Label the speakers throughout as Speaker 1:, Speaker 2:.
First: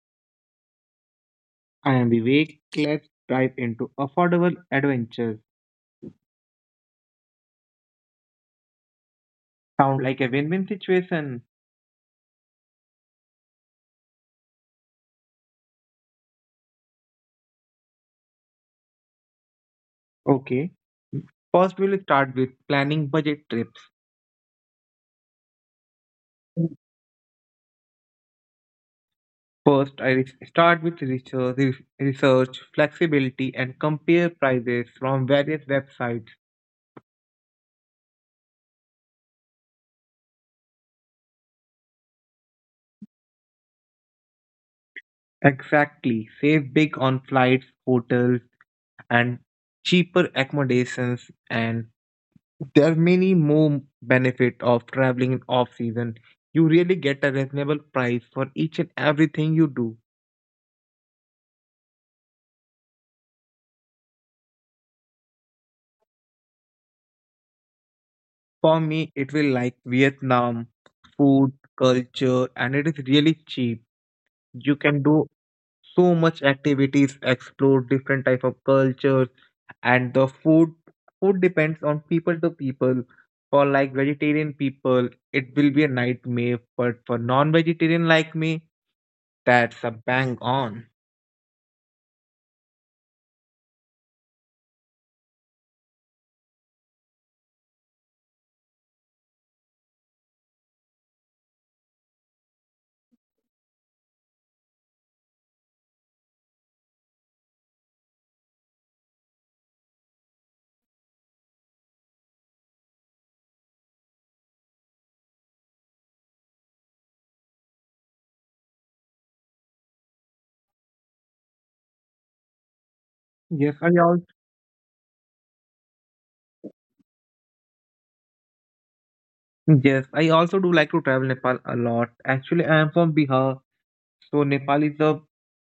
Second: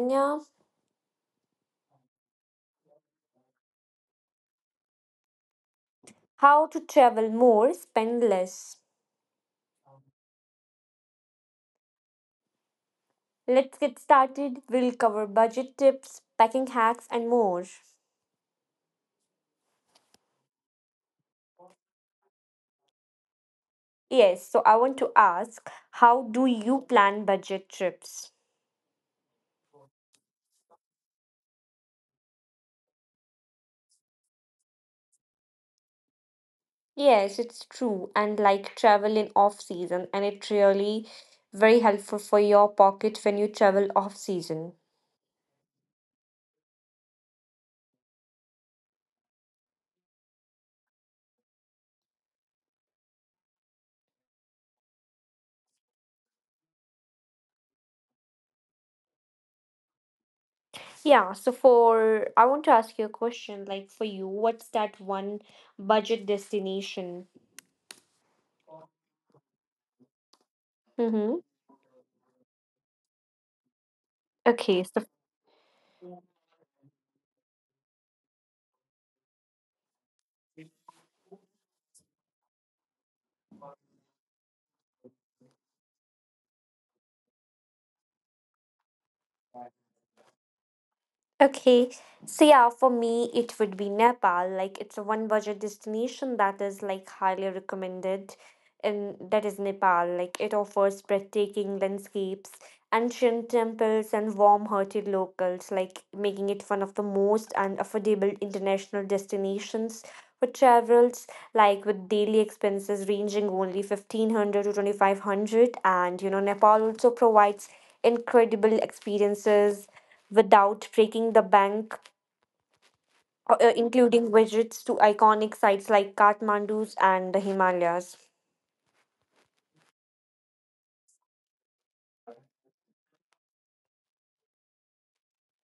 Speaker 1: Ananya.
Speaker 2: I am Vivek. Let's dive into affordable adventures.
Speaker 1: How to travel more, spend less.
Speaker 2: Sound like a win win situation.
Speaker 1: Let's get started. We'll cover budget tips, packing hacks, and more.
Speaker 2: Okay. First, we'll start with planning budget trips.
Speaker 1: Yes, so I want to ask how do you plan budget trips?
Speaker 2: First, start with research, research, flexibility, and compare prices from various websites.
Speaker 1: Yes, it's true. And like travel in off season, and it really very helpful for your pocket when you travel off season.
Speaker 2: Exactly. Save big on flights, hotels, and cheaper accommodations, and there are many more benefit of traveling in off season. You really get a reasonable price for each and everything you do.
Speaker 1: Yeah, so for I want to ask you a question like for you, what's that one budget destination?
Speaker 2: For me it will like Vietnam,
Speaker 1: Mm-hmm.
Speaker 2: food culture, and it is really cheap. You
Speaker 1: Okay,
Speaker 2: can
Speaker 1: so
Speaker 2: do so much activities, explore different type of cultures and the food depends on people to people. For like vegetarian people it will be a nightmare, but for non-vegetarian like me, that's a bang on.
Speaker 1: okay. So yeah, for me it would be Nepal. Like it's a one budget destination that is like highly recommended and that is Nepal. Like it offers breathtaking landscapes, ancient temples and warm-hearted locals, like making it one of the most and affordable international destinations for travelers, like with daily expenses ranging only 1500 to 2500. And you know, Nepal also provides incredible experiences without breaking the bank,
Speaker 2: yes i
Speaker 1: including visits to iconic sites like Kathmandu's and the Himalayas.
Speaker 2: Yes, I also do like to travel Nepal a lot. Actually, I am from Bihar, so Nepal is a,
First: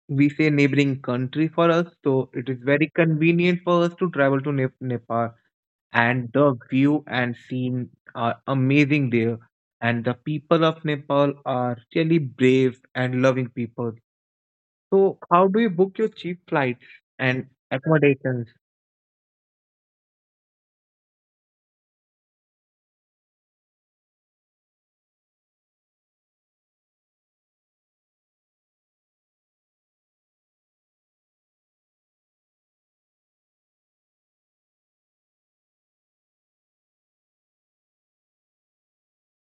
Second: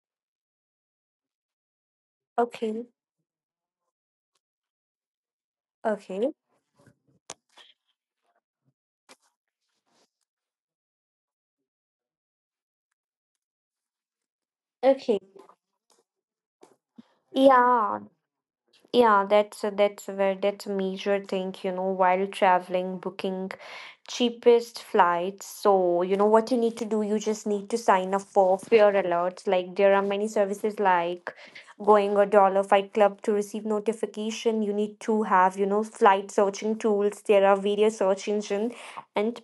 Speaker 2: we say, neighboring country for us, so it is
Speaker 1: Okay.
Speaker 2: very convenient for us to travel to Nepal. And
Speaker 1: Okay.
Speaker 2: the view and scene are amazing there. And the people of Nepal are really brave and loving people. So,
Speaker 1: Okay.
Speaker 2: how do you book your cheap flights and
Speaker 1: Yeah,
Speaker 2: accommodations?
Speaker 1: Yeah, that's a very that's a major thing, you know, while traveling, booking cheapest flights. So, you know what you need to do, you just need to sign up for fare alerts. Like there are many services like going a dollar fight club to receive notification. You need to have, you know, flight searching tools. There are various search engines, and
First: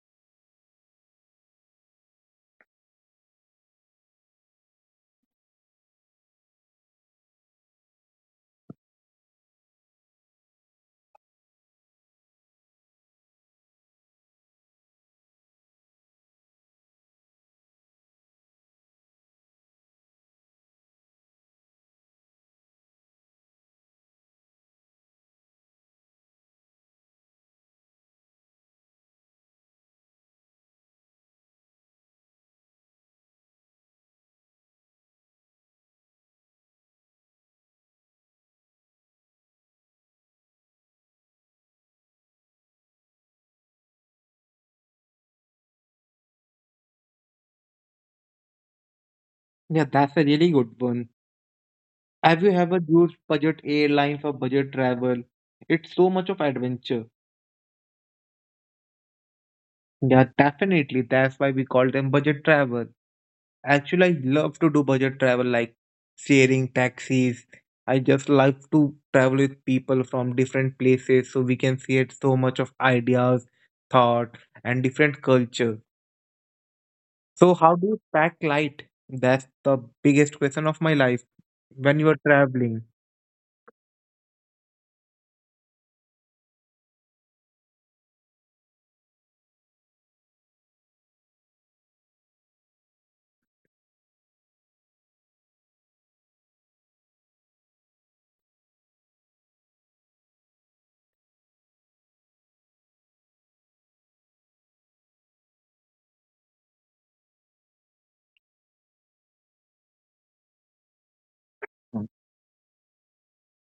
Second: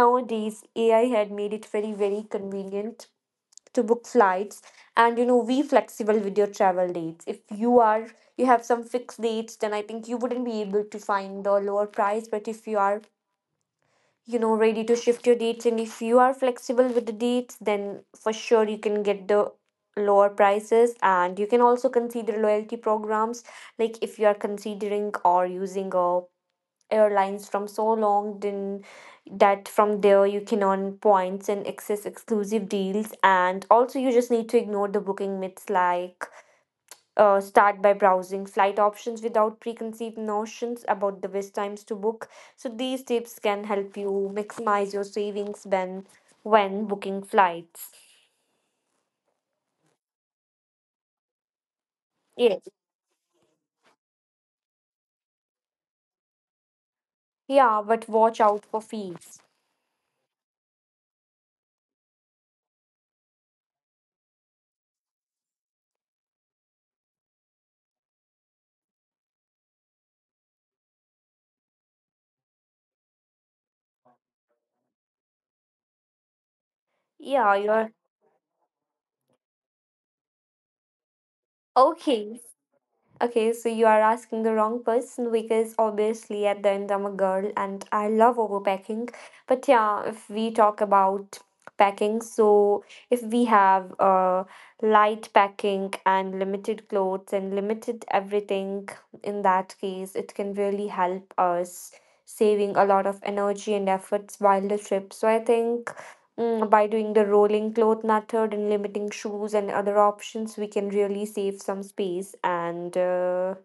Speaker 1: nowadays AI had made it very, very convenient to book flights and you know be flexible with your travel dates if you are you have some fixed dates then I think you wouldn't be able to find a lower price but if you are you know ready to shift your dates and if you are flexible with the dates then for sure you can get the lower prices and you can also consider loyalty programs like if you are considering or using a airlines from so long then that from there you can earn points and access exclusive deals and also you just need to ignore the booking myths like start by browsing flight options without preconceived notions about the best times to book so these tips can help you maximize your savings when booking flights
Speaker 2: Yeah, that's a really good one. Have you
Speaker 1: yes
Speaker 2: ever used budget airlines or budget travel? It's so much of adventure.
Speaker 1: yeah but watch out for fees
Speaker 2: Yeah, definitely. That's why we call them budget travel. Actually, I love to do budget travel like sharing taxis. I just love to travel with people from different places so we can see so much of ideas, thought, and different culture. So
Speaker 1: yeah
Speaker 2: how do
Speaker 1: you're
Speaker 2: you pack light? That's the biggest question of my life when you are
Speaker 1: okay.
Speaker 2: traveling.
Speaker 1: Okay, so you are asking the wrong person because obviously at the end I'm a girl and I love overpacking. But yeah, if we talk about packing, so if we have light packing and limited clothes and limited everything, in that case, it can really help us saving a lot of energy and efforts while the trip. So I think by doing the rolling cloth method and limiting shoes and other options, we can really save some space. And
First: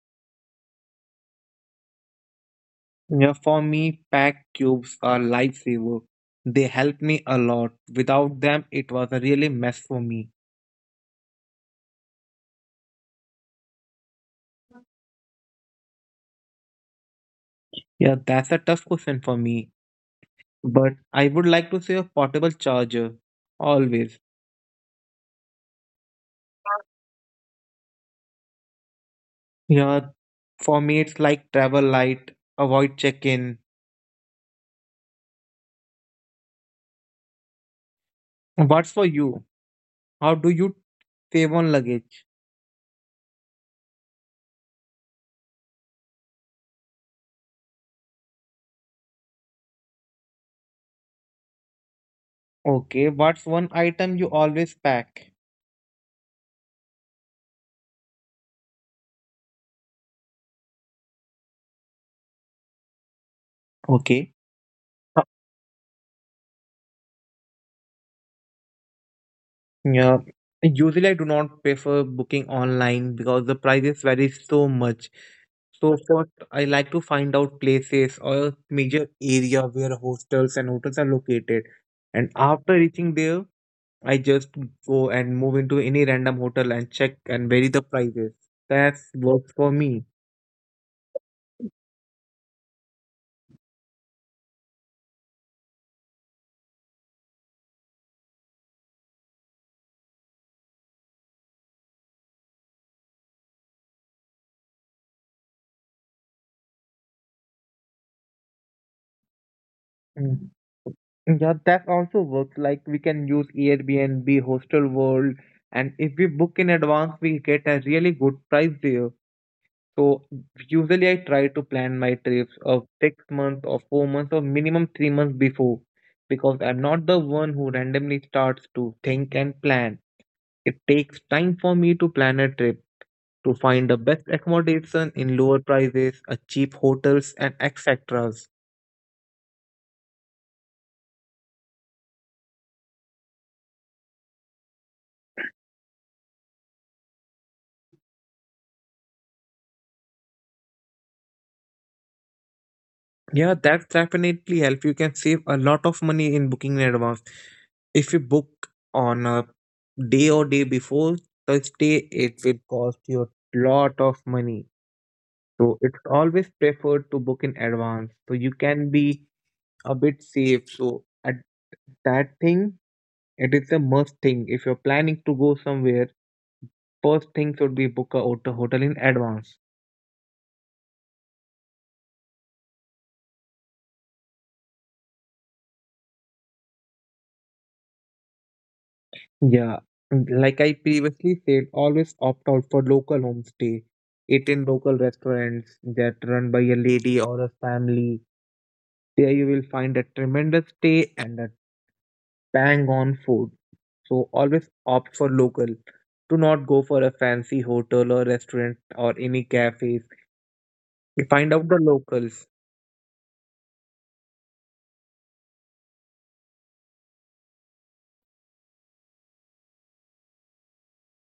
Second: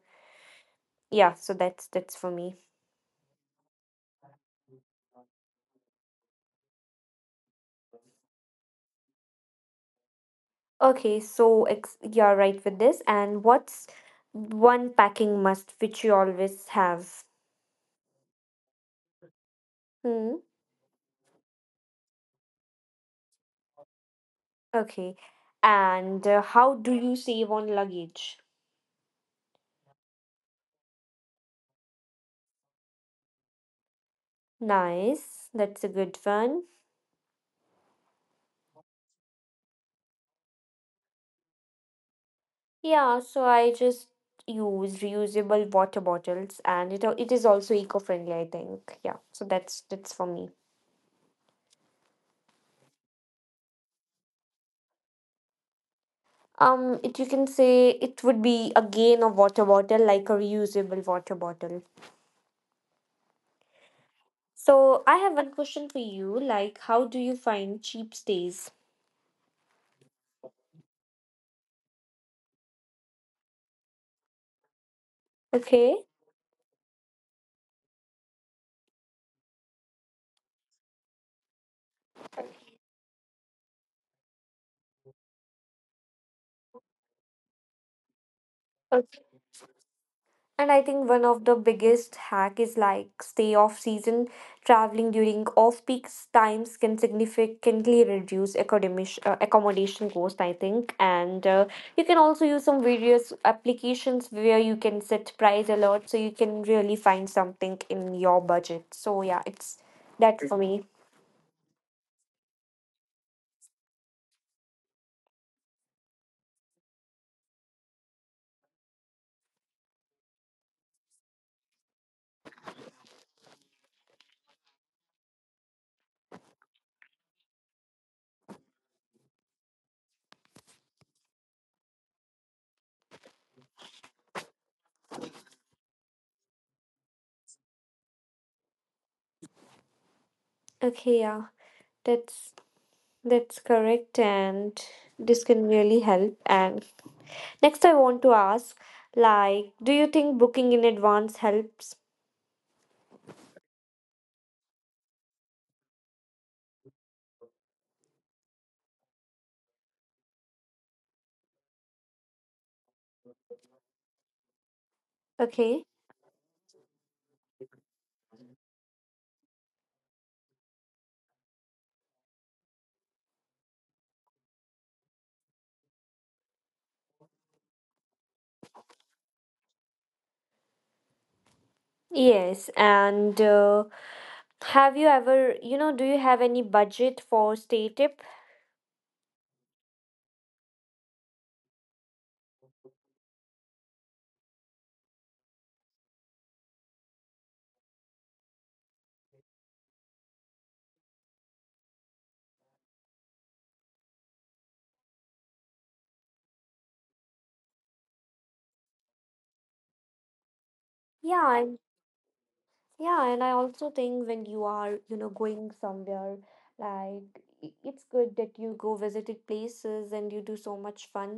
Speaker 1: yeah, so that's for me.
Speaker 2: Yeah, for me, pack cubes are lifesaver. They help me a lot. Without them, it was a really mess for me.
Speaker 1: Okay, so you're right with this. And what's one packing must which you always have?
Speaker 2: Yeah, that's a tough question for me,
Speaker 1: Hmm.
Speaker 2: but I would like to say a portable charger always.
Speaker 1: Okay. And how do you save on luggage?
Speaker 2: Yeah, for me, it's like travel light, avoid check-in.
Speaker 1: Nice. That's a good one.
Speaker 2: What's for you? How do you save on luggage?
Speaker 1: Yeah, so I just use reusable water bottles and it is also eco-friendly, I think. Yeah. So that's for me.
Speaker 2: Okay, what's one item you always pack?
Speaker 1: It you can say it would be again a water bottle, like a reusable water bottle.
Speaker 2: Okay.
Speaker 1: So I have one question for you, like how do you find cheap stays?
Speaker 2: Yeah, usually I do not prefer booking online because the prices vary so much.
Speaker 1: Okay.
Speaker 2: So first, I like to find out places or major area where hostels and hotels are located. And after reaching there, I just go and move into any random hotel and check and vary the prices. That works for me.
Speaker 1: And I think one of the biggest hack is like stay off season. Traveling during off peak times can significantly reduce academic accommodation cost, I think. And you can also use some various applications where you can set price alert, so you can really find something in your budget. So yeah, it's that
Speaker 2: Mm.
Speaker 1: for me.
Speaker 2: Yeah, that also works. Like we can use Airbnb, Hostel World, and if we book in advance, we get a really good price there. So usually I try to plan my trips of 6 months or 4 months or minimum 3 months before because I'm not the one who randomly starts to think and plan. It takes time for me to plan a trip, to find the best accommodation in lower prices, a cheap hotels and etc.
Speaker 1: Okay, yeah, that's that's correct, and this can really help and next, I want to ask, like, do you think booking in advance helps?
Speaker 2: Yeah, that's definitely help. You can save a lot of money in booking in advance. If you book on a day or day before the stay, it will cost you a lot of money. So
Speaker 1: Okay.
Speaker 2: it's always preferred to book in advance so you can be a bit safe. So at that thing, it is a must thing. If you're planning to go somewhere, first thing should be book a hotel in advance.
Speaker 1: Yes, and have you ever, you know, do you have any budget for stay tip?
Speaker 2: Yeah, and like I previously said, always opt out for local homestay. Eat in local restaurants that run by a lady or a family. There you will find a tremendous stay and a bang on food. So always opt for local. Do not go for a fancy hotel or restaurant or any cafes. You find
Speaker 1: Yeah,
Speaker 2: out the locals.
Speaker 1: Yeah, and I also think when you are, you know, going somewhere, like it's good that you go visited places and you do so much fun.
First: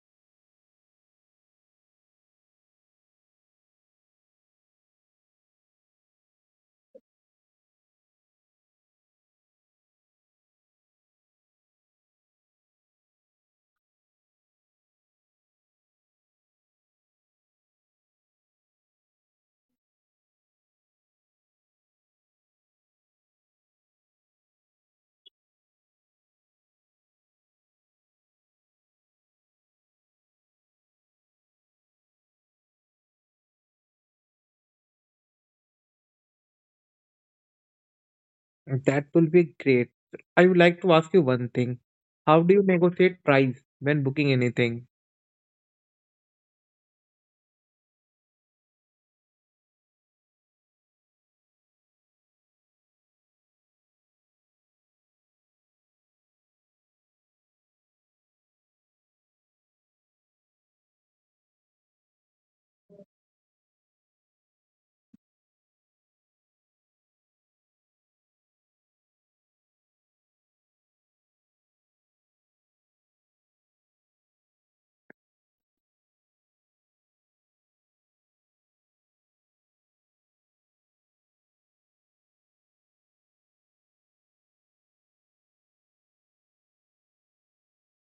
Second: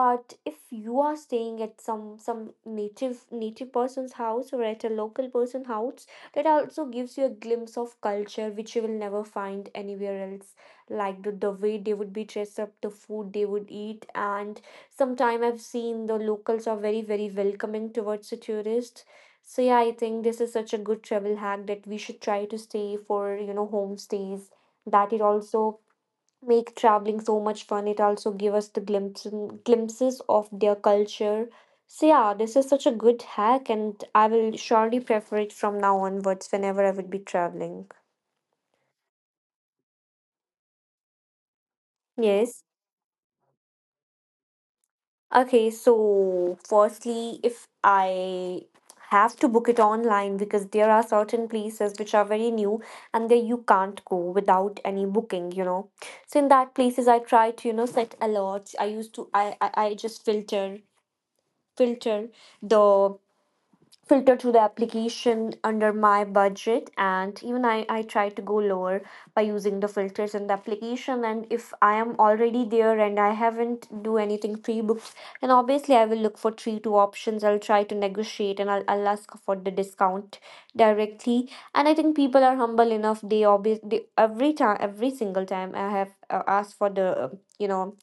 Speaker 1: But if you are staying at some native person's house or at a local person house, that also gives you a glimpse of culture which you will never find anywhere else. Like the way they would be dressed up, the food they would eat, and sometime I've seen the locals are very, very welcoming towards the tourists so yeah, I think this is such a good travel hack that we should try to stay for, you know, homestays. That it also make traveling so much fun. It also give us the glimpses of their culture. So yeah, this is such a good hack and I will surely prefer it from now onwards whenever I would be traveling.
Speaker 2: That will be great. I would like to ask you one thing. How do you
Speaker 1: Yes.
Speaker 2: negotiate price when booking anything?
Speaker 1: Okay, so firstly, if I have to book it online because there are certain places which are very new and there you can't go without any booking, you know. So in that places I try to, you know, set alerts. I used to I just filter filter the filter through the application under my budget and even I try to go lower by using the filters in the application and if I am already there and I haven't do anything pre-booked then obviously I will look for 3, 2 options I'll try to negotiate and I'll ask for the discount directly and I think people are humble enough every time every single time I have asked for the you know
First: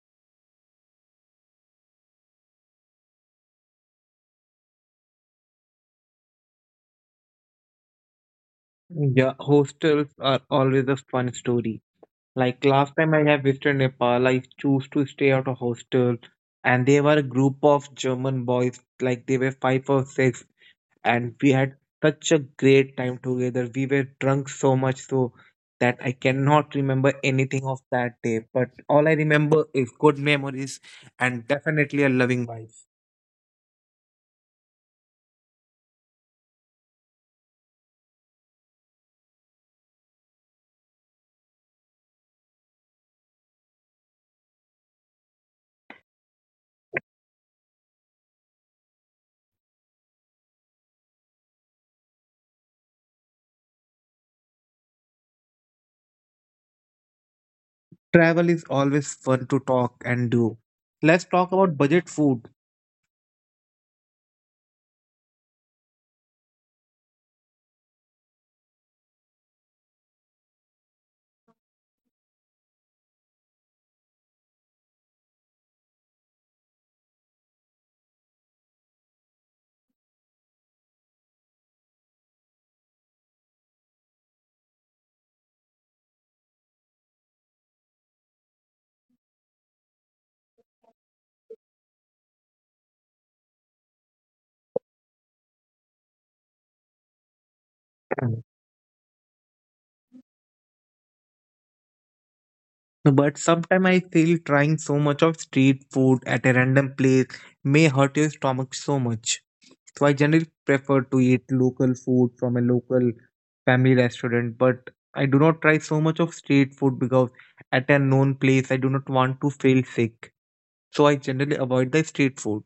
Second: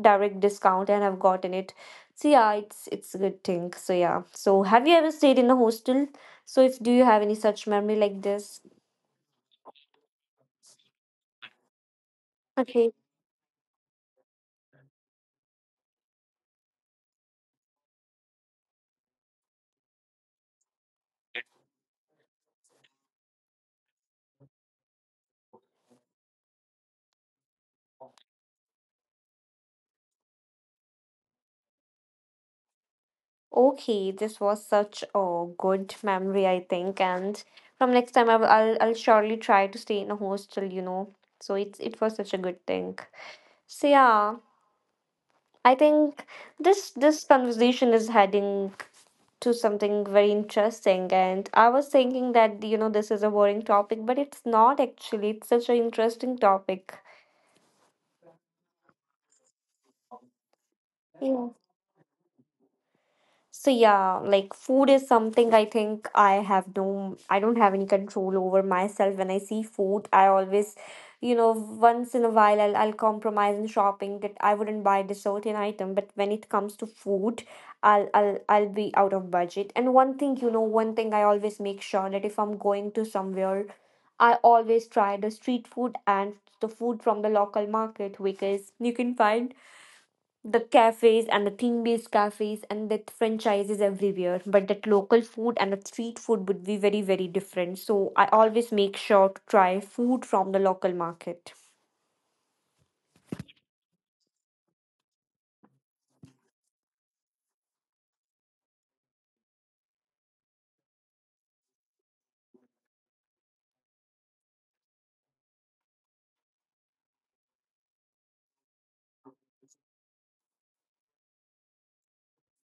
Speaker 1: direct discount and I've gotten it. So yeah, it's a good thing. So yeah. So have you ever stayed in a hostel? So if do you have any such memory like this?
Speaker 2: Yeah, hostels are always a fun story. Like
Speaker 1: Okay.
Speaker 2: last time I have visited Nepal, I chose to stay at a hostel, and they were a group of German boys, like they were five or six. And we had such a great time together. We were drunk so much so that I cannot remember anything of that day. But all I remember is good memories and definitely a loving wife.
Speaker 1: Okay, this was such a good memory, I think. And from next time, I'll surely try to stay in a hostel. You know, so it was such a good thing. So yeah, I think this conversation is heading to something very interesting and I was thinking that you know this is a boring topic but it's not actually it's such an interesting topic
Speaker 2: Travel is always fun to talk and do. Let's
Speaker 1: yeah.
Speaker 2: talk about budget food.
Speaker 1: So yeah, like food is something I think I have no, I don't have any control over myself. When I see food, I always, you know, once in a while I'll compromise in shopping that I wouldn't buy this certain item. But when it comes to food, I'll be out of budget. And one thing, you know, one thing I always make sure that if I'm going to somewhere, I always try the street food and the food from the local market because you can find the cafes and the theme based cafes and that franchises everywhere but that local food and the street food would be very very different so I always make sure to try food from the local market
Speaker 2: But sometimes I feel trying so much of street food at a random place may hurt your stomach so much. So I generally prefer to eat local food from a local family restaurant, but I do not try so much of street food because at a known place I do not want to feel sick. So I generally avoid the street food.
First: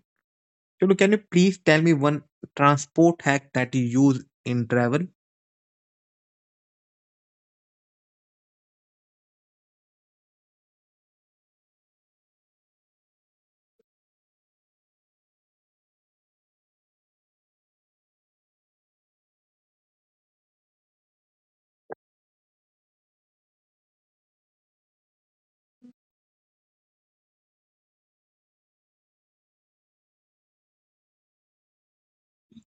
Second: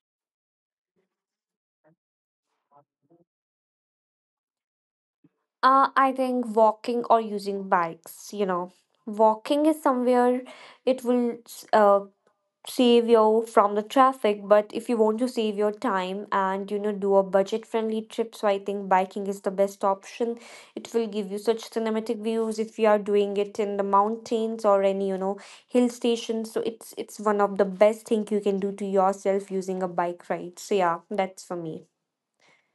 Speaker 2: So can you please tell me one transport hack that you use in travel?
Speaker 1: I think walking or using bikes you know walking is somewhere it will uh, save you from the traffic but if you want to save your time and you know do a budget friendly trip so I think biking is the best option it will give you such cinematic views if you are doing it in the mountains or any you know hill station so it's one of the best thing you can do to yourself using a bike ride so yeah that's for me.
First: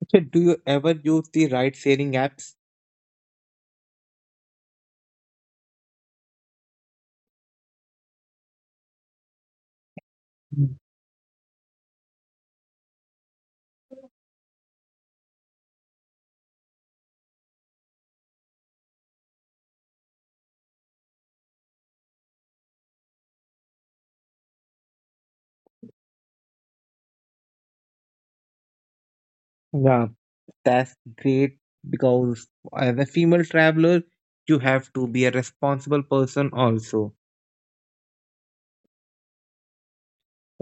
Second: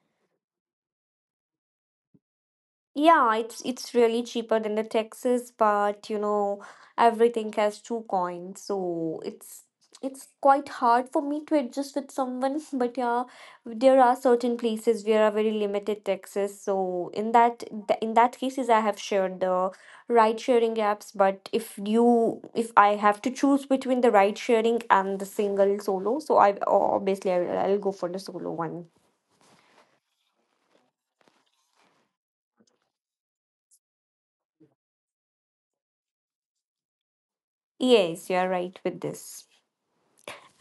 Speaker 2: Okay, do you ever use the ride sharing apps?
Speaker 1: Yeah, it's really cheaper than the taxes, but you know, everything has two coins, so it's quite
Speaker 2: Mm.
Speaker 1: hard for me to adjust with someone. But yeah, there are certain places where are very limited taxes, so in in that cases, I have shared the ride sharing apps. But if I have to choose between the ride sharing and the single solo, so I obviously I'll go for the solo one.
Speaker 2: Yeah, that's great because as a female traveler, you have to be a responsible person also.
Speaker 1: Yes, you are right with this,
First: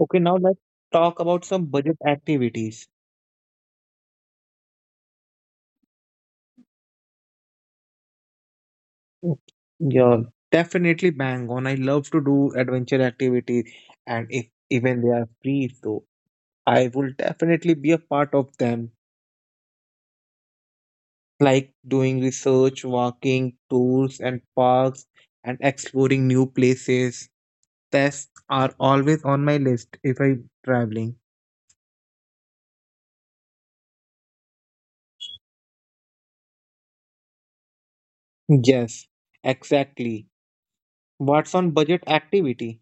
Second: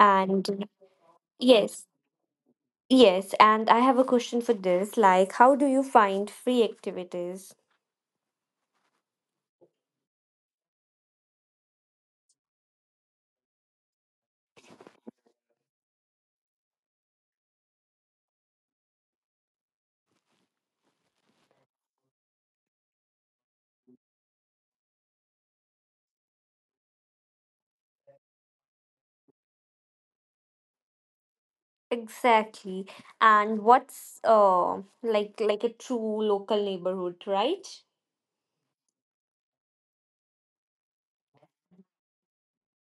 Speaker 2: Okay, now let's talk about some
Speaker 1: yes.
Speaker 2: budget activities.
Speaker 1: Yes, and I have a question for this. Like, how do you find free activities?
Speaker 2: Mm, yeah, definitely bang on. I love to do adventure activities, and if even they are free, so I will definitely be a part of them, like doing research, walking tours and parks, and exploring new places. Tests are always on my list if I'm traveling.
Speaker 1: Exactly. And what's like a true local neighborhood, right?
Speaker 2: Yes, exactly. What's on budget activity?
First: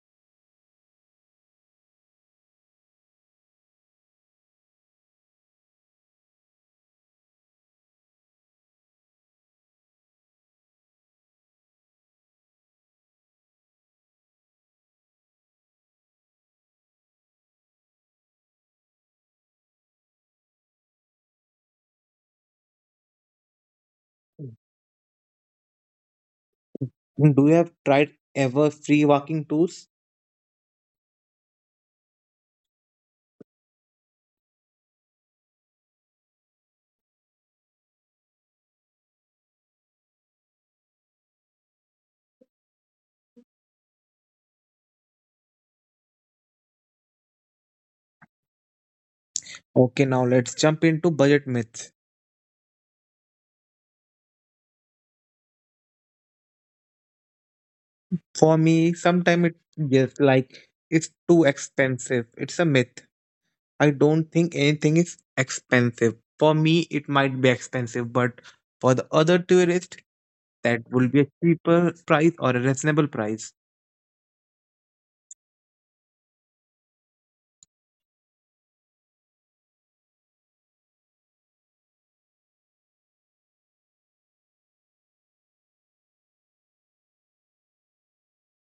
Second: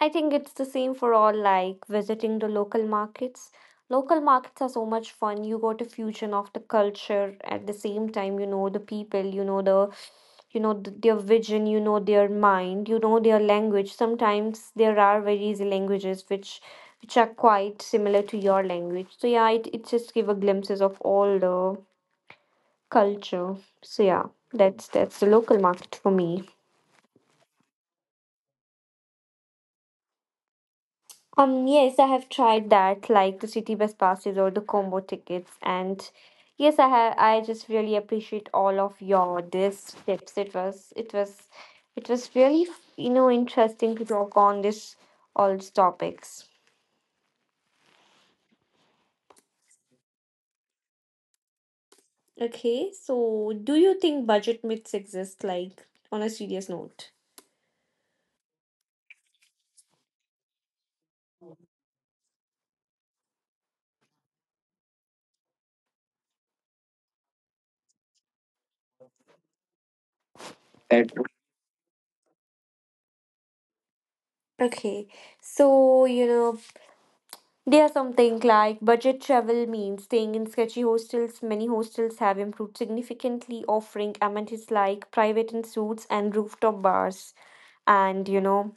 Speaker 1: I think it's the same for all like visiting the local markets. Local markets are so much fun. You got a fusion of the culture at the same time, you know the people, their vision you know their mind you know their language sometimes there are very easy languages which are quite similar to your language so yeah it just give a glimpses of all the culture so yeah that's the local market for me.
Speaker 2: Mm. Do you have tried ever free walking tours?
Speaker 1: Yes, I have tried that, like the city bus passes or the combo tickets. And yes, I have, I just really appreciate all of your this tips. It was really, you know, interesting to talk on this all these topics.
Speaker 2: Okay, now let's jump into budget myths.
Speaker 1: Okay, so do you think budget myths exist, like on a serious note?
Speaker 2: For me, sometimes it just like it's too expensive. It's a myth. I don't think anything is expensive. For me, it might be expensive, but for the other tourist, that will be a cheaper price or a reasonable price.
Speaker 1: Okay, so they are something like budget travel means staying in sketchy hostels. Many hostels have improved significantly, offering amenities like private and suites and rooftop bars. And you know,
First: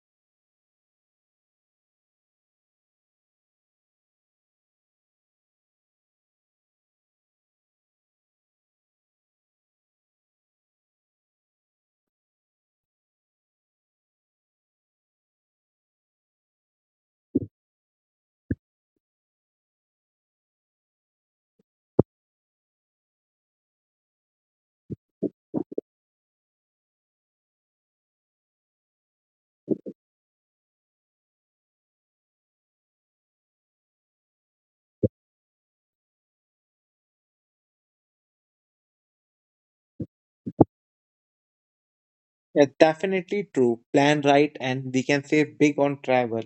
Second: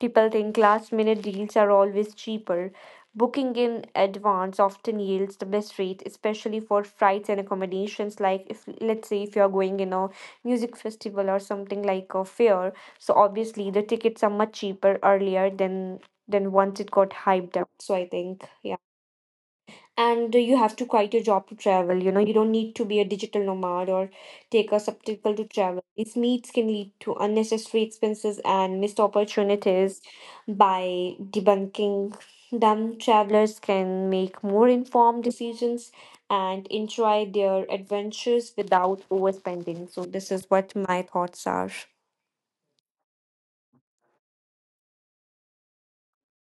Speaker 1: People think last minute deals are always cheaper. Booking in advance often yields the best rate, especially for flights and accommodations. Like, if let's say if you're going in a music festival or something like a fair, so obviously the tickets are much cheaper earlier than once it got hyped up. So I think, yeah, and you have to quit your job to travel, you don't need to be a digital nomad or take a sabbatical to travel. These needs can lead to unnecessary expenses and missed opportunities. By debunking them, travelers can make more informed decisions and enjoy their adventures without overspending. So this is what my thoughts are.
Speaker 2: Yeah, definitely true. Plan right, and we can save big on travel.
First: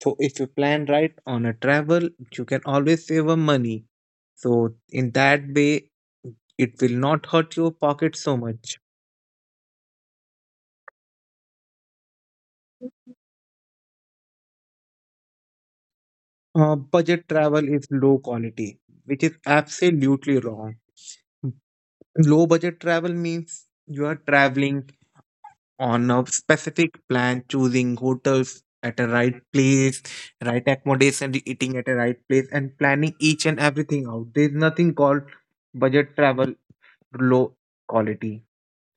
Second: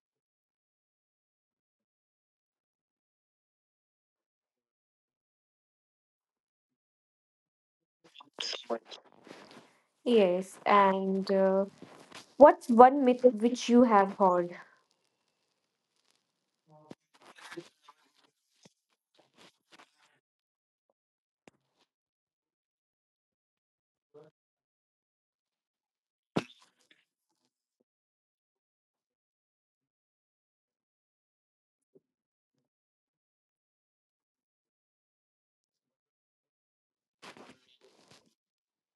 Speaker 2: So if you plan right on a travel, you can always save a money. So in that way, it will not hurt your pocket so much.
Speaker 1: Yes, and what's one myth which you have heard?
Speaker 2: Budget travel is low quality, which is absolutely wrong. Low budget travel means you are traveling on a specific plan, choosing hotels at a right place, right accommodation, eating at a right place, and planning each and everything out. There is nothing called budget travel low quality.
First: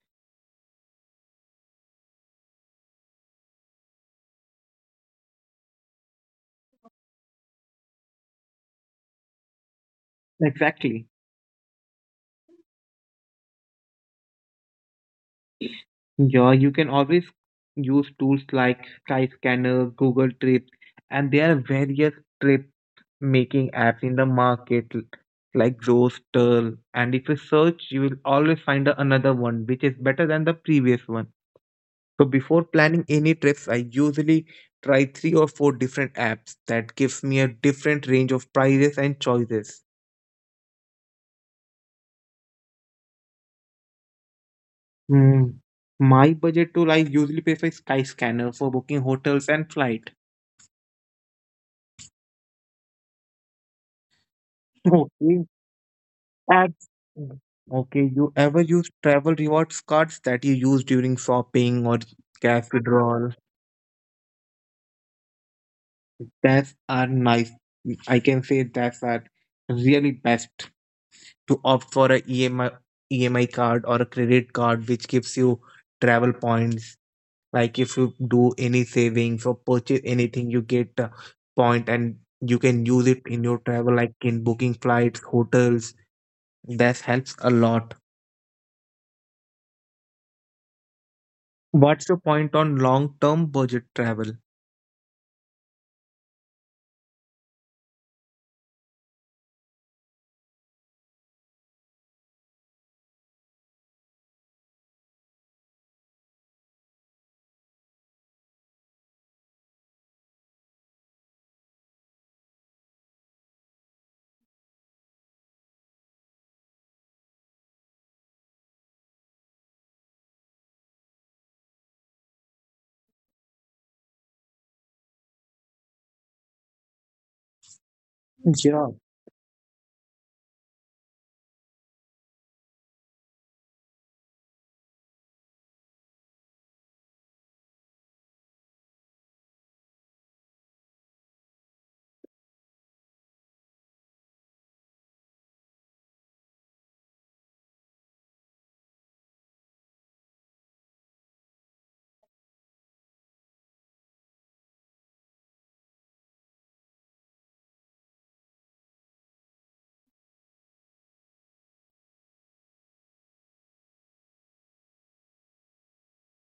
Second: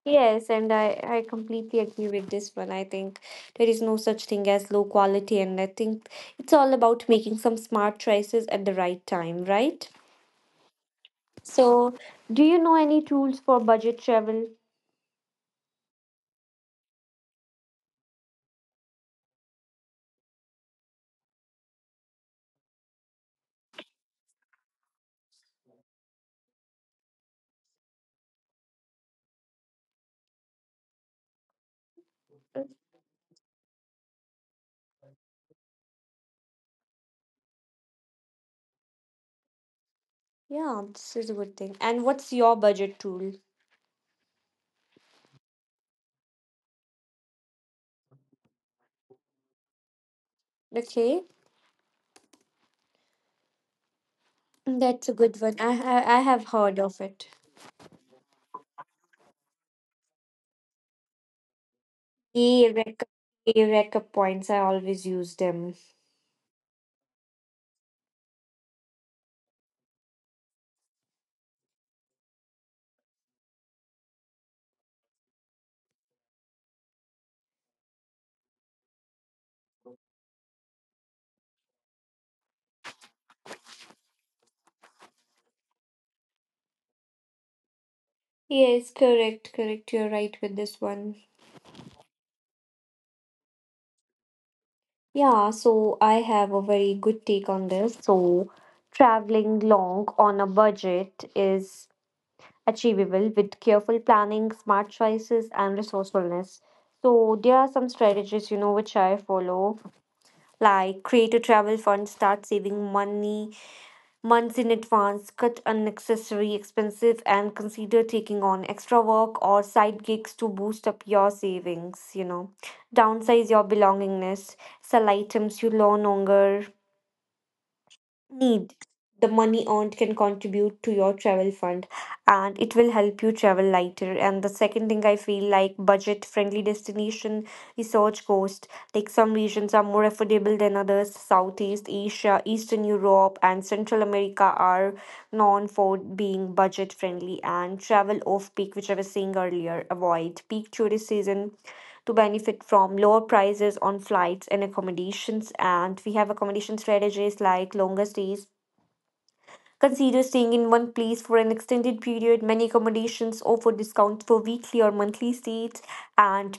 Speaker 1: Yes, and I completely agree with this one. I think there is no such thing as low quality, and I think it's all about making some smart choices at the right time, right?
Speaker 2: Exactly.
Speaker 1: So, do you know any tools for budget travel?
Speaker 2: Yeah, you can always use tools like Skyscanner, Google Trips, and there are various trip making apps in the market like Zoostel. And if you search, you will always find another one which is better than the previous one. So before
Speaker 1: Mm,
Speaker 2: planning any trips, I usually try three or four different apps that gives me a different range of prices and choices.
Speaker 1: Yeah, this is a good thing. And what's your budget tool?
Speaker 2: Hmm. My budget tool, I usually prefer Skyscanner for booking hotels and flight.
Speaker 1: Okay, that's a good
Speaker 2: Okay.
Speaker 1: one. I have
Speaker 2: Add-
Speaker 1: heard of it.
Speaker 2: Okay, you ever use travel rewards cards that you use during shopping or cash
Speaker 1: E-Rec,
Speaker 2: withdrawal?
Speaker 1: E-Rec points. I always use them.
Speaker 2: That's are nice. I can say that's are really best to opt for a EMI card or a credit card which gives you travel points. Like if you do any savings or purchase anything, you get a point and you can use it in your travel, like in booking flights, hotels. That helps a lot.
Speaker 1: Yes, correct, correct. You're right with this one.
Speaker 2: What's your point on long term budget travel?
Speaker 1: Yeah, so I have a very good take on this. So, traveling long on a budget is achievable with careful planning, smart choices, and resourcefulness. So, there are some strategies, you know, which I follow, like create a travel fund, start saving money months in advance, cut unnecessary expenses, and consider taking on extra work or side gigs to boost up your savings. You know, downsize your belongingness, sell items you no longer need.
Speaker 2: Yeah,
Speaker 1: The money earned can contribute to your travel fund, and it will help you travel lighter. And the second thing, I feel like budget friendly destination, research cost, like some regions are more affordable than others. Southeast Asia, Eastern Europe and Central America are known for being budget friendly. And travel off peak, which I was saying earlier, avoid peak tourist season to benefit from lower prices on flights and accommodations. And we have accommodation strategies like longer stays. Consider staying in one place for an extended period. Many accommodations offer discounts for weekly or monthly stays, and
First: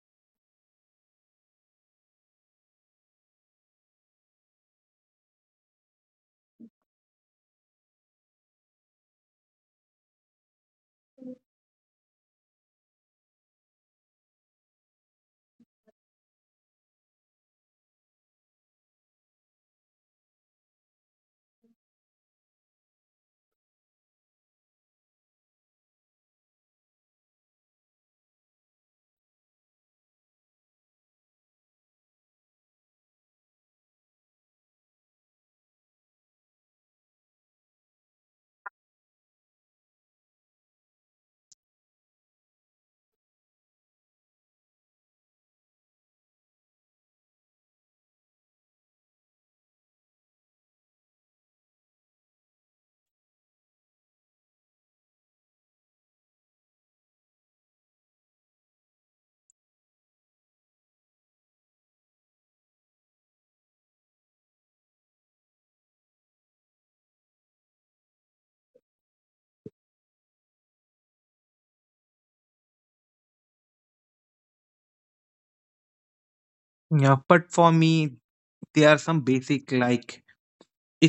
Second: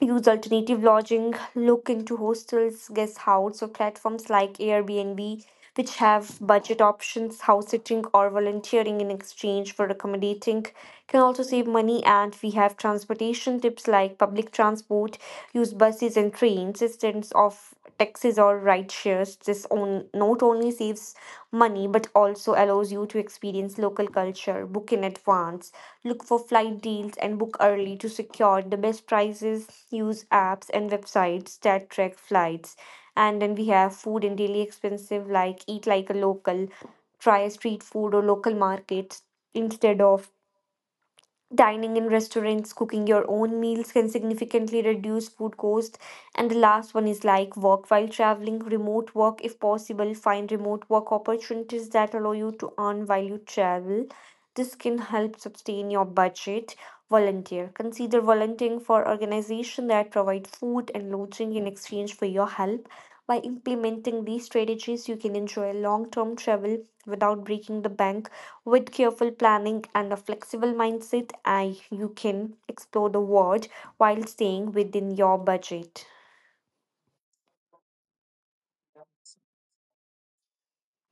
Speaker 1: use alternative lodging, look into hostels, guest house, or platforms like Airbnb, which have budget options, house sitting, or volunteering in exchange for accommodating. Can also save money, and we have transportation tips like public transport, use buses and trains instead of taxis or ride shares. This on, not only saves money but also allows you to experience local culture. Book in advance, look for flight deals and book early to secure the best prices. Use apps and websites that track flights. And then we have food and daily expensive, like eat like a local, try street food or local markets instead of dining in restaurants. Cooking your own meals can significantly reduce food costs. And the last one is like work while traveling, remote work if possible. Find remote work opportunities that allow you to earn while you travel. This can help sustain your budget. Volunteer. Consider volunteering for organizations that provide food and lodging in exchange for your help. By implementing these strategies, you can enjoy long term travel without breaking the bank. With careful planning and a flexible mindset, you can explore the world while staying within your budget.
Speaker 2: yeah, but for me, there are some basic like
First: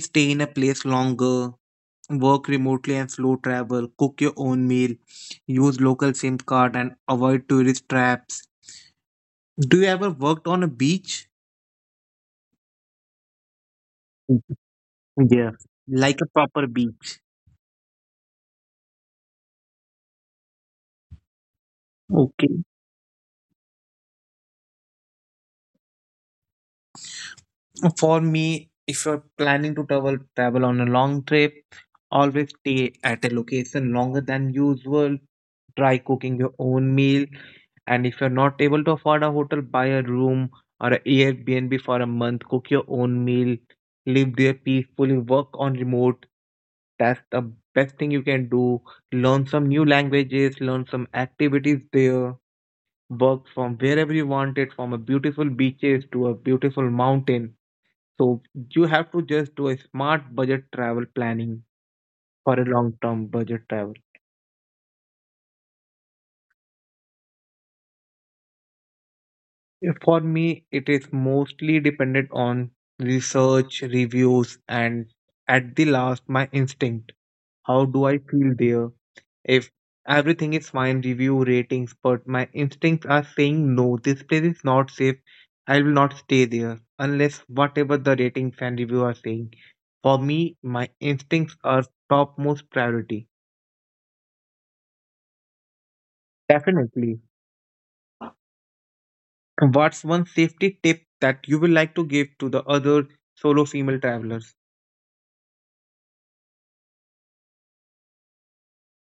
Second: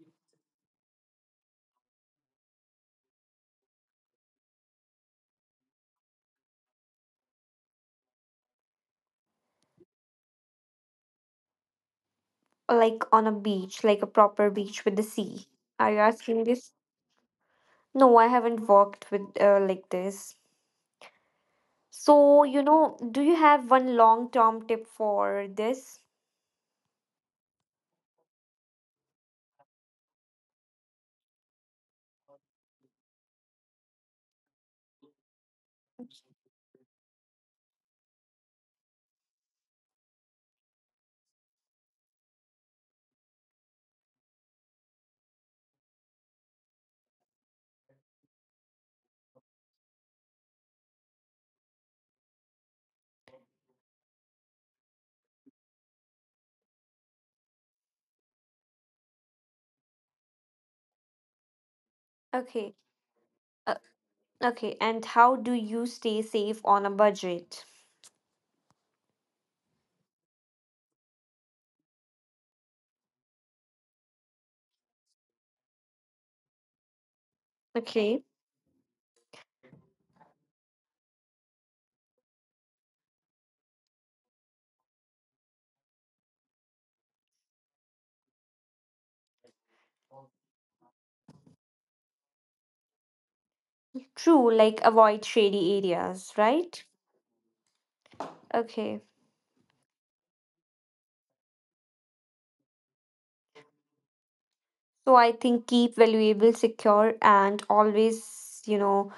Speaker 2: stay in a place longer, work remotely and slow travel, cook your own meal, use local SIM card and avoid tourist traps. Do you ever worked on a beach?
Speaker 1: Like on a beach, like a proper
Speaker 2: Mhm.
Speaker 1: beach with the sea.
Speaker 2: Yeah.
Speaker 1: Are you
Speaker 2: Like a
Speaker 1: asking
Speaker 2: proper
Speaker 1: this?
Speaker 2: beach?
Speaker 1: No, I haven't worked with like this. So, you
Speaker 2: Okay.
Speaker 1: know, do you have one long term tip for this?
Speaker 2: For me, if you're planning to travel on a long trip, always stay at a location longer than usual. Try cooking your own meal, and if you're not able to afford a hotel, buy a room or a Airbnb for a month. Cook your own meal, live there peacefully, work on remote. That's the best thing you can do. Learn some new languages, learn some activities there. Work from wherever you want it, from a beautiful beaches to a beautiful mountain, so you have to just do a smart budget travel planning for a
Speaker 1: Okay.
Speaker 2: long term budget
Speaker 1: Uh,
Speaker 2: travel.
Speaker 1: okay. And how do you stay safe on a budget?
Speaker 2: Yeah, for me, it is mostly dependent on research, reviews, and at the last, my instinct. How do I
Speaker 1: Okay.
Speaker 2: feel there? If everything is fine, review ratings, but my instincts are saying no, this place is not safe. I will not stay there unless whatever the ratings and review are saying. For me, my instincts are topmost priority.
Speaker 1: True, like avoid shady areas, right?
Speaker 2: Definitely.
Speaker 1: Okay.
Speaker 2: What's one safety tip that you would like to give to the other solo female travelers?
Speaker 1: So I think keep valuable secure and always, you know,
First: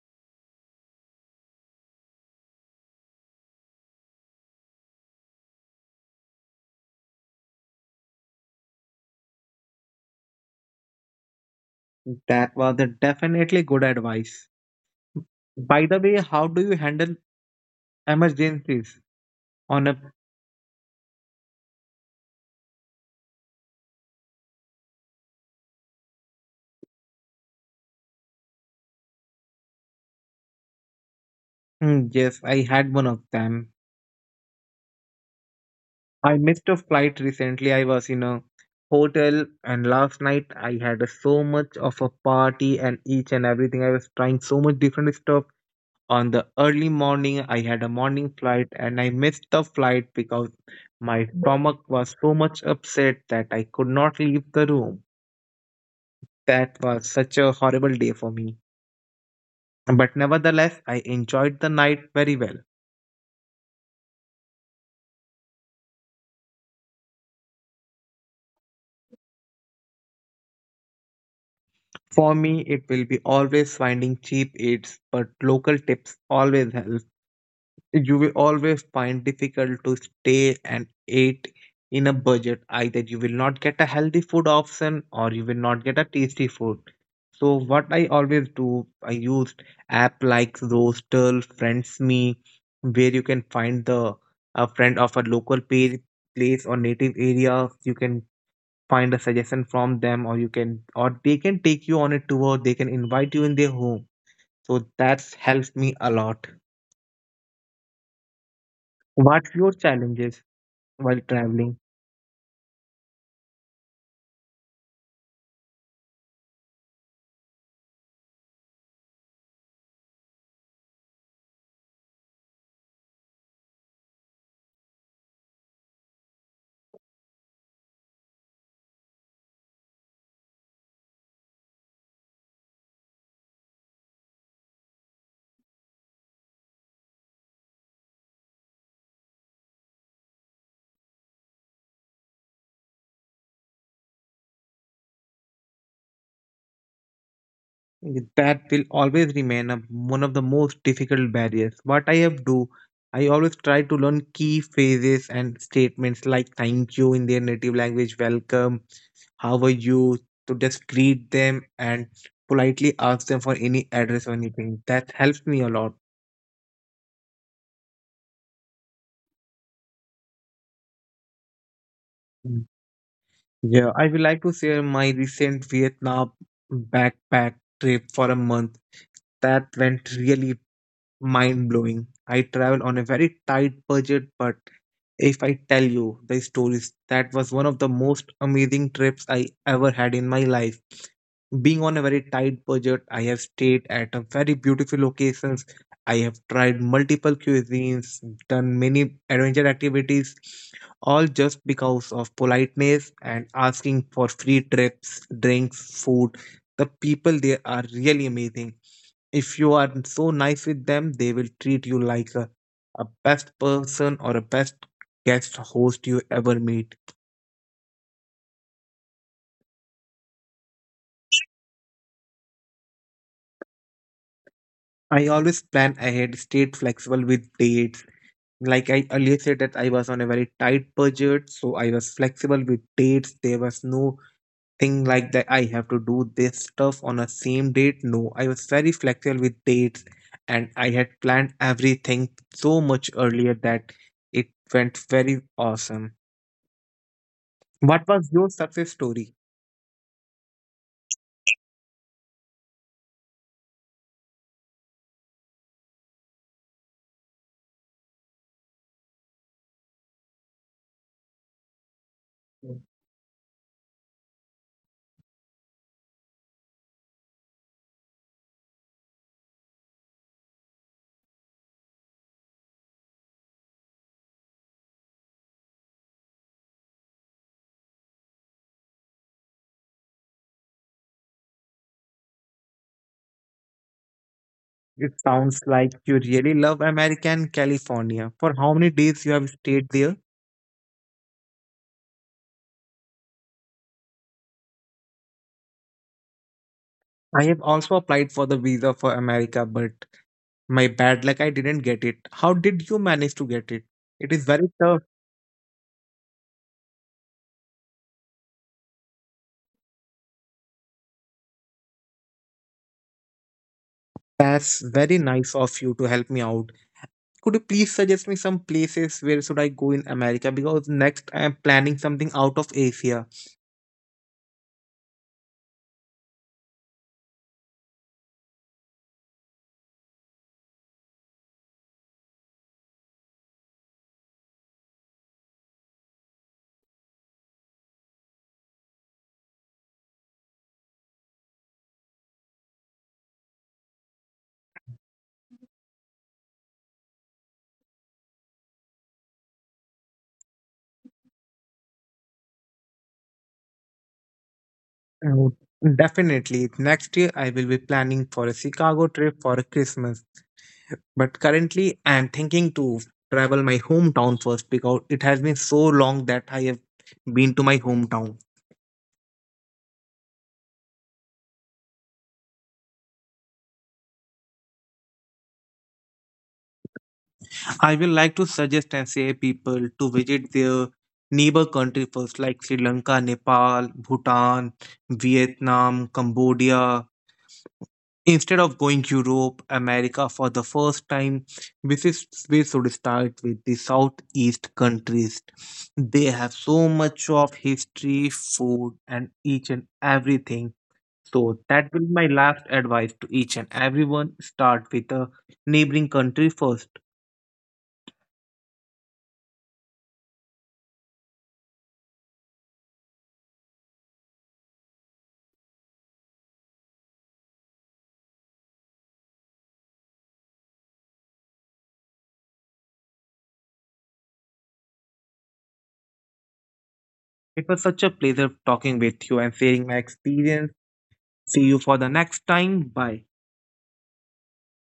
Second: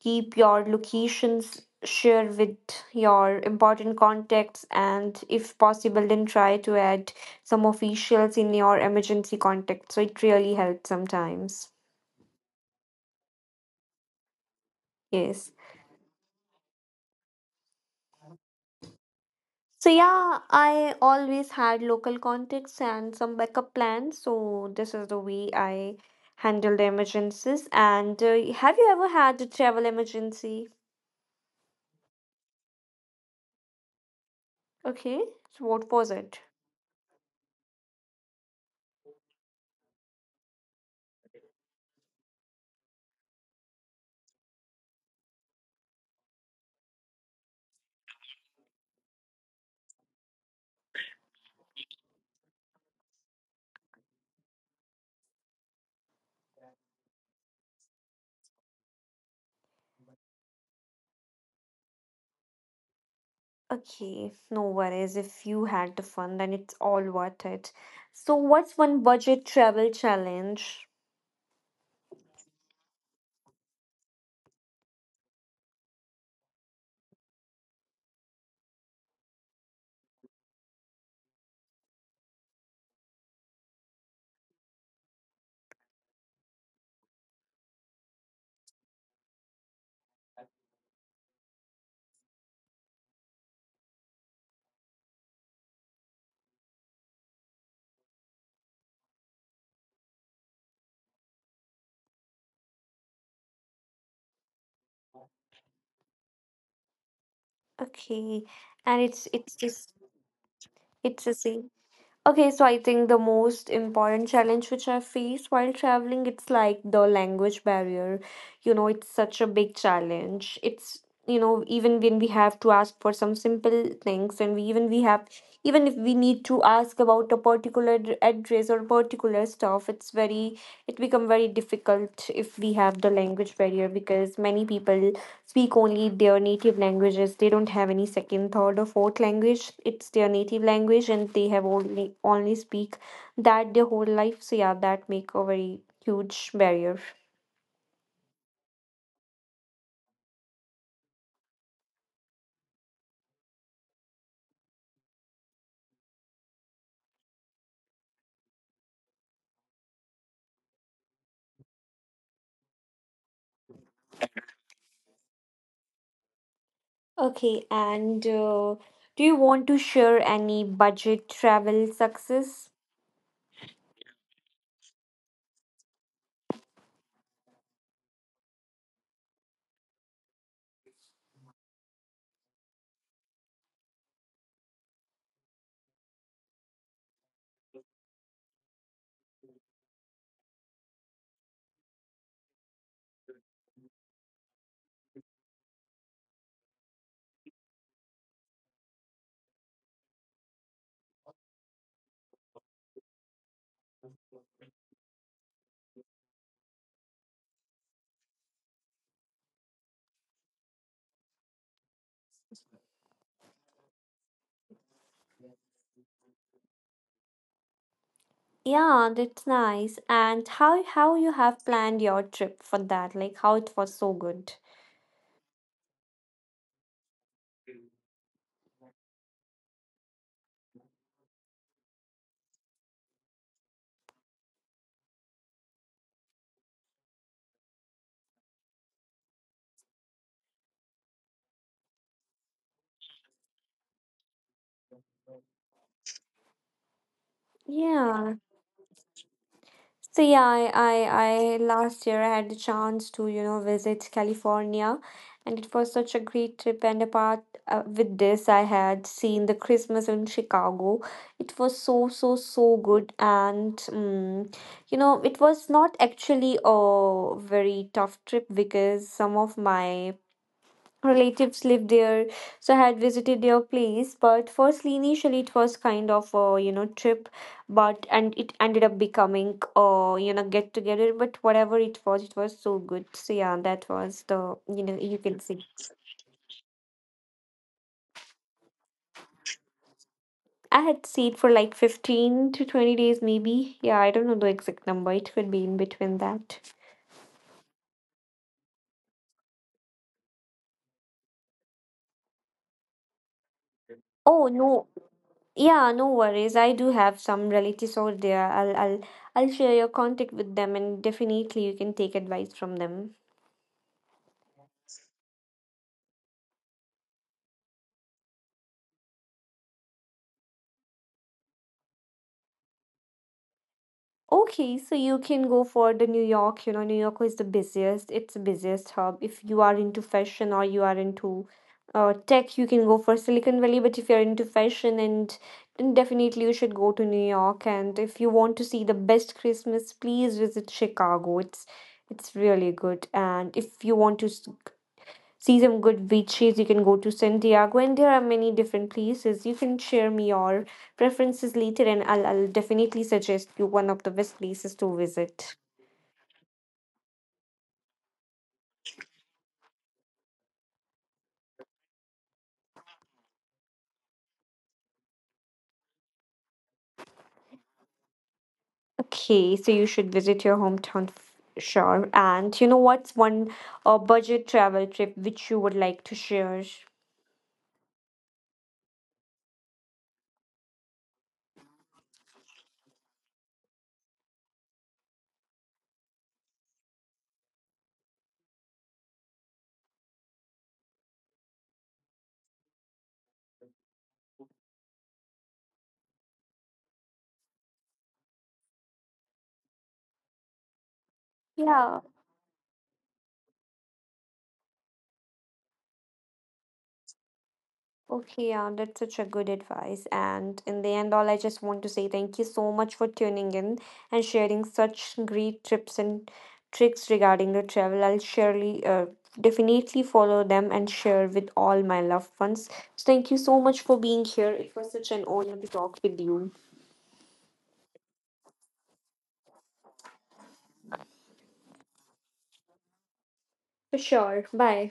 Speaker 1: keep your locations share with your important contacts, and if possible then try to add some officials in your emergency contact. So it really helps sometimes.
Speaker 2: That was a definitely good advice.
Speaker 1: Yes.
Speaker 2: By the way, how do you handle emergencies on
Speaker 1: So
Speaker 2: a—
Speaker 1: yeah, I always had local contacts and some backup plans. So this is the way I handle the emergencies. And have you ever had a travel emergency?
Speaker 2: Hmm, yes, I had one of them.
Speaker 1: Okay. So what was
Speaker 2: I
Speaker 1: it?
Speaker 2: missed a flight recently. I was in a hotel and last night I had a, so much of a party and each and everything. I was trying so much different stuff. On the early morning, I had a morning flight and I missed the flight because my stomach was so much upset that I could not leave the room. That was such a horrible day for me, but nevertheless I enjoyed the night very well.
Speaker 1: Okay, no worries. If you had the fun, then it's all worth it. So what's one budget travel challenge?
Speaker 2: For me, it will be always finding cheap eats, but local tips always help. You will always find difficult to stay and eat in a budget. Either you will not get a healthy food option, or you will not get a tasty food. So what I always do, I use app like Roastel Friends Me, where you can find the a friend of a local page, place or native area. You can find a suggestion from them, or you can or they can take you on a tour, they can invite you in their home. So that's helps me a lot.
Speaker 1: Okay, and it's
Speaker 2: What's
Speaker 1: it's
Speaker 2: your
Speaker 1: just
Speaker 2: challenges while
Speaker 1: it's a say
Speaker 2: traveling?
Speaker 1: okay, so I think the most important challenge which I face while traveling, it's like the language barrier. You know, it's such a big challenge. It's, you know, even when we have to ask for some simple things, and we even we have, even if we need to ask about a particular address or particular stuff, it's very it become very difficult if we have the language barrier, because many people speak only their native languages. They don't have any second, third, or fourth language. It's their native language, and they have only speak that their whole life. So yeah, that make a very huge barrier.
Speaker 2: That will always remain one of the most difficult barriers. What I have do, I always try to learn key phrases and statements like thank you in their native language, welcome, how are you, to just greet them and politely ask them for any address or anything. That helps me a lot.
Speaker 1: Okay, and do you want to share any budget travel success?
Speaker 2: Mm. Yeah, I would like to share my recent Vietnam backpack trip for a month that went really mind-blowing. I travel on a very tight budget, but if I tell you the stories, that was one of the most amazing trips I ever had in my life. Being on a very tight budget, I have stayed at a very beautiful locations. I have tried multiple cuisines, done many adventure activities, all just because of politeness and asking for free trips, drinks, food. The people there are really amazing. If you are so nice with them, they will treat you like a best person or a best guest host you ever meet.
Speaker 1: Yeah, that's nice. And how you have planned your trip for that? Like how it was so good.
Speaker 2: I always plan ahead, stayed flexible with dates. Like I earlier said that I was on a very tight budget, so I was flexible with dates. There was no thing like that I have to do this stuff on a same date. No, I was very flexible with dates, and I had planned everything so much earlier that it went very awesome. What was
Speaker 1: Yeah,
Speaker 2: your success story?
Speaker 1: so yeah, I last year I had the chance to, you know, visit California, and it was such a great trip. And apart with this, I had seen the Christmas in Chicago. It was so so so good, and you know, it was not actually a very tough trip because some of my relatives lived there, so I had visited their place. But firstly, initially, it was kind of a, you know, trip, but and it ended up becoming, you know, get together. But whatever it was, it was so good. So yeah, that was the, you know, you
Speaker 2: It
Speaker 1: can see.
Speaker 2: sounds like you really love American California. For how many days you have stayed there?
Speaker 1: I had stayed for like 15 to 20 days maybe. Yeah, I don't know the exact number, it could be in between that.
Speaker 2: I have also applied for the visa for America, but my bad luck, I didn't get it. How did you manage to get it? It
Speaker 1: Oh
Speaker 2: is
Speaker 1: no,
Speaker 2: very tough.
Speaker 1: yeah, no worries. I do have some relatives over there. I'll share your contact with them, and definitely you can take advice from them.
Speaker 2: That's very nice of you to help me out. Could you please suggest me some places where should I go in America? Because next I am planning something out of Asia.
Speaker 1: Okay, so you can go for the New York. You know, New York is the busiest. It's the busiest hub. If you are into fashion or you are into tech, you can go for Silicon Valley. But if you're into fashion, and then definitely you should go to New York. And if you want to see the best Christmas, please visit Chicago. It's really good. And if you want to see some good beaches, you can go to Santiago. And there are many different places. You can share me your preferences later, and I'll definitely suggest you one of the best places to visit.
Speaker 2: Oh, definitely. Next year I will be planning for a Chicago trip for Christmas. But currently, I'm thinking to travel my hometown first, because it has been so long that I have been to my hometown.
Speaker 1: Okay, so you should visit your hometown. Sure. And you know, what's one budget travel trip which you would like to share?
Speaker 2: I will like to suggest and say people to visit their neighbor country first, like Sri Lanka, Nepal, Bhutan, Vietnam, Cambodia. Instead of going Europe, America for the first time, this is we should start with the Southeast countries. They have so much of history, food, and each and everything. So that
Speaker 1: Yeah.
Speaker 2: will be my last advice to each and everyone. Start with a neighboring country first.
Speaker 1: Okay, yeah, that's such a good advice. And in the end, all I just want to say thank you so much for tuning in and sharing such great tips and tricks regarding the travel. I'll surely, definitely follow them and share with all my loved ones. So thank you so much for being here. It was such an honor to talk with you.
Speaker 2: It was such a pleasure talking with you and sharing my experience. See you for the next time. Bye.
Speaker 1: For sure. Bye.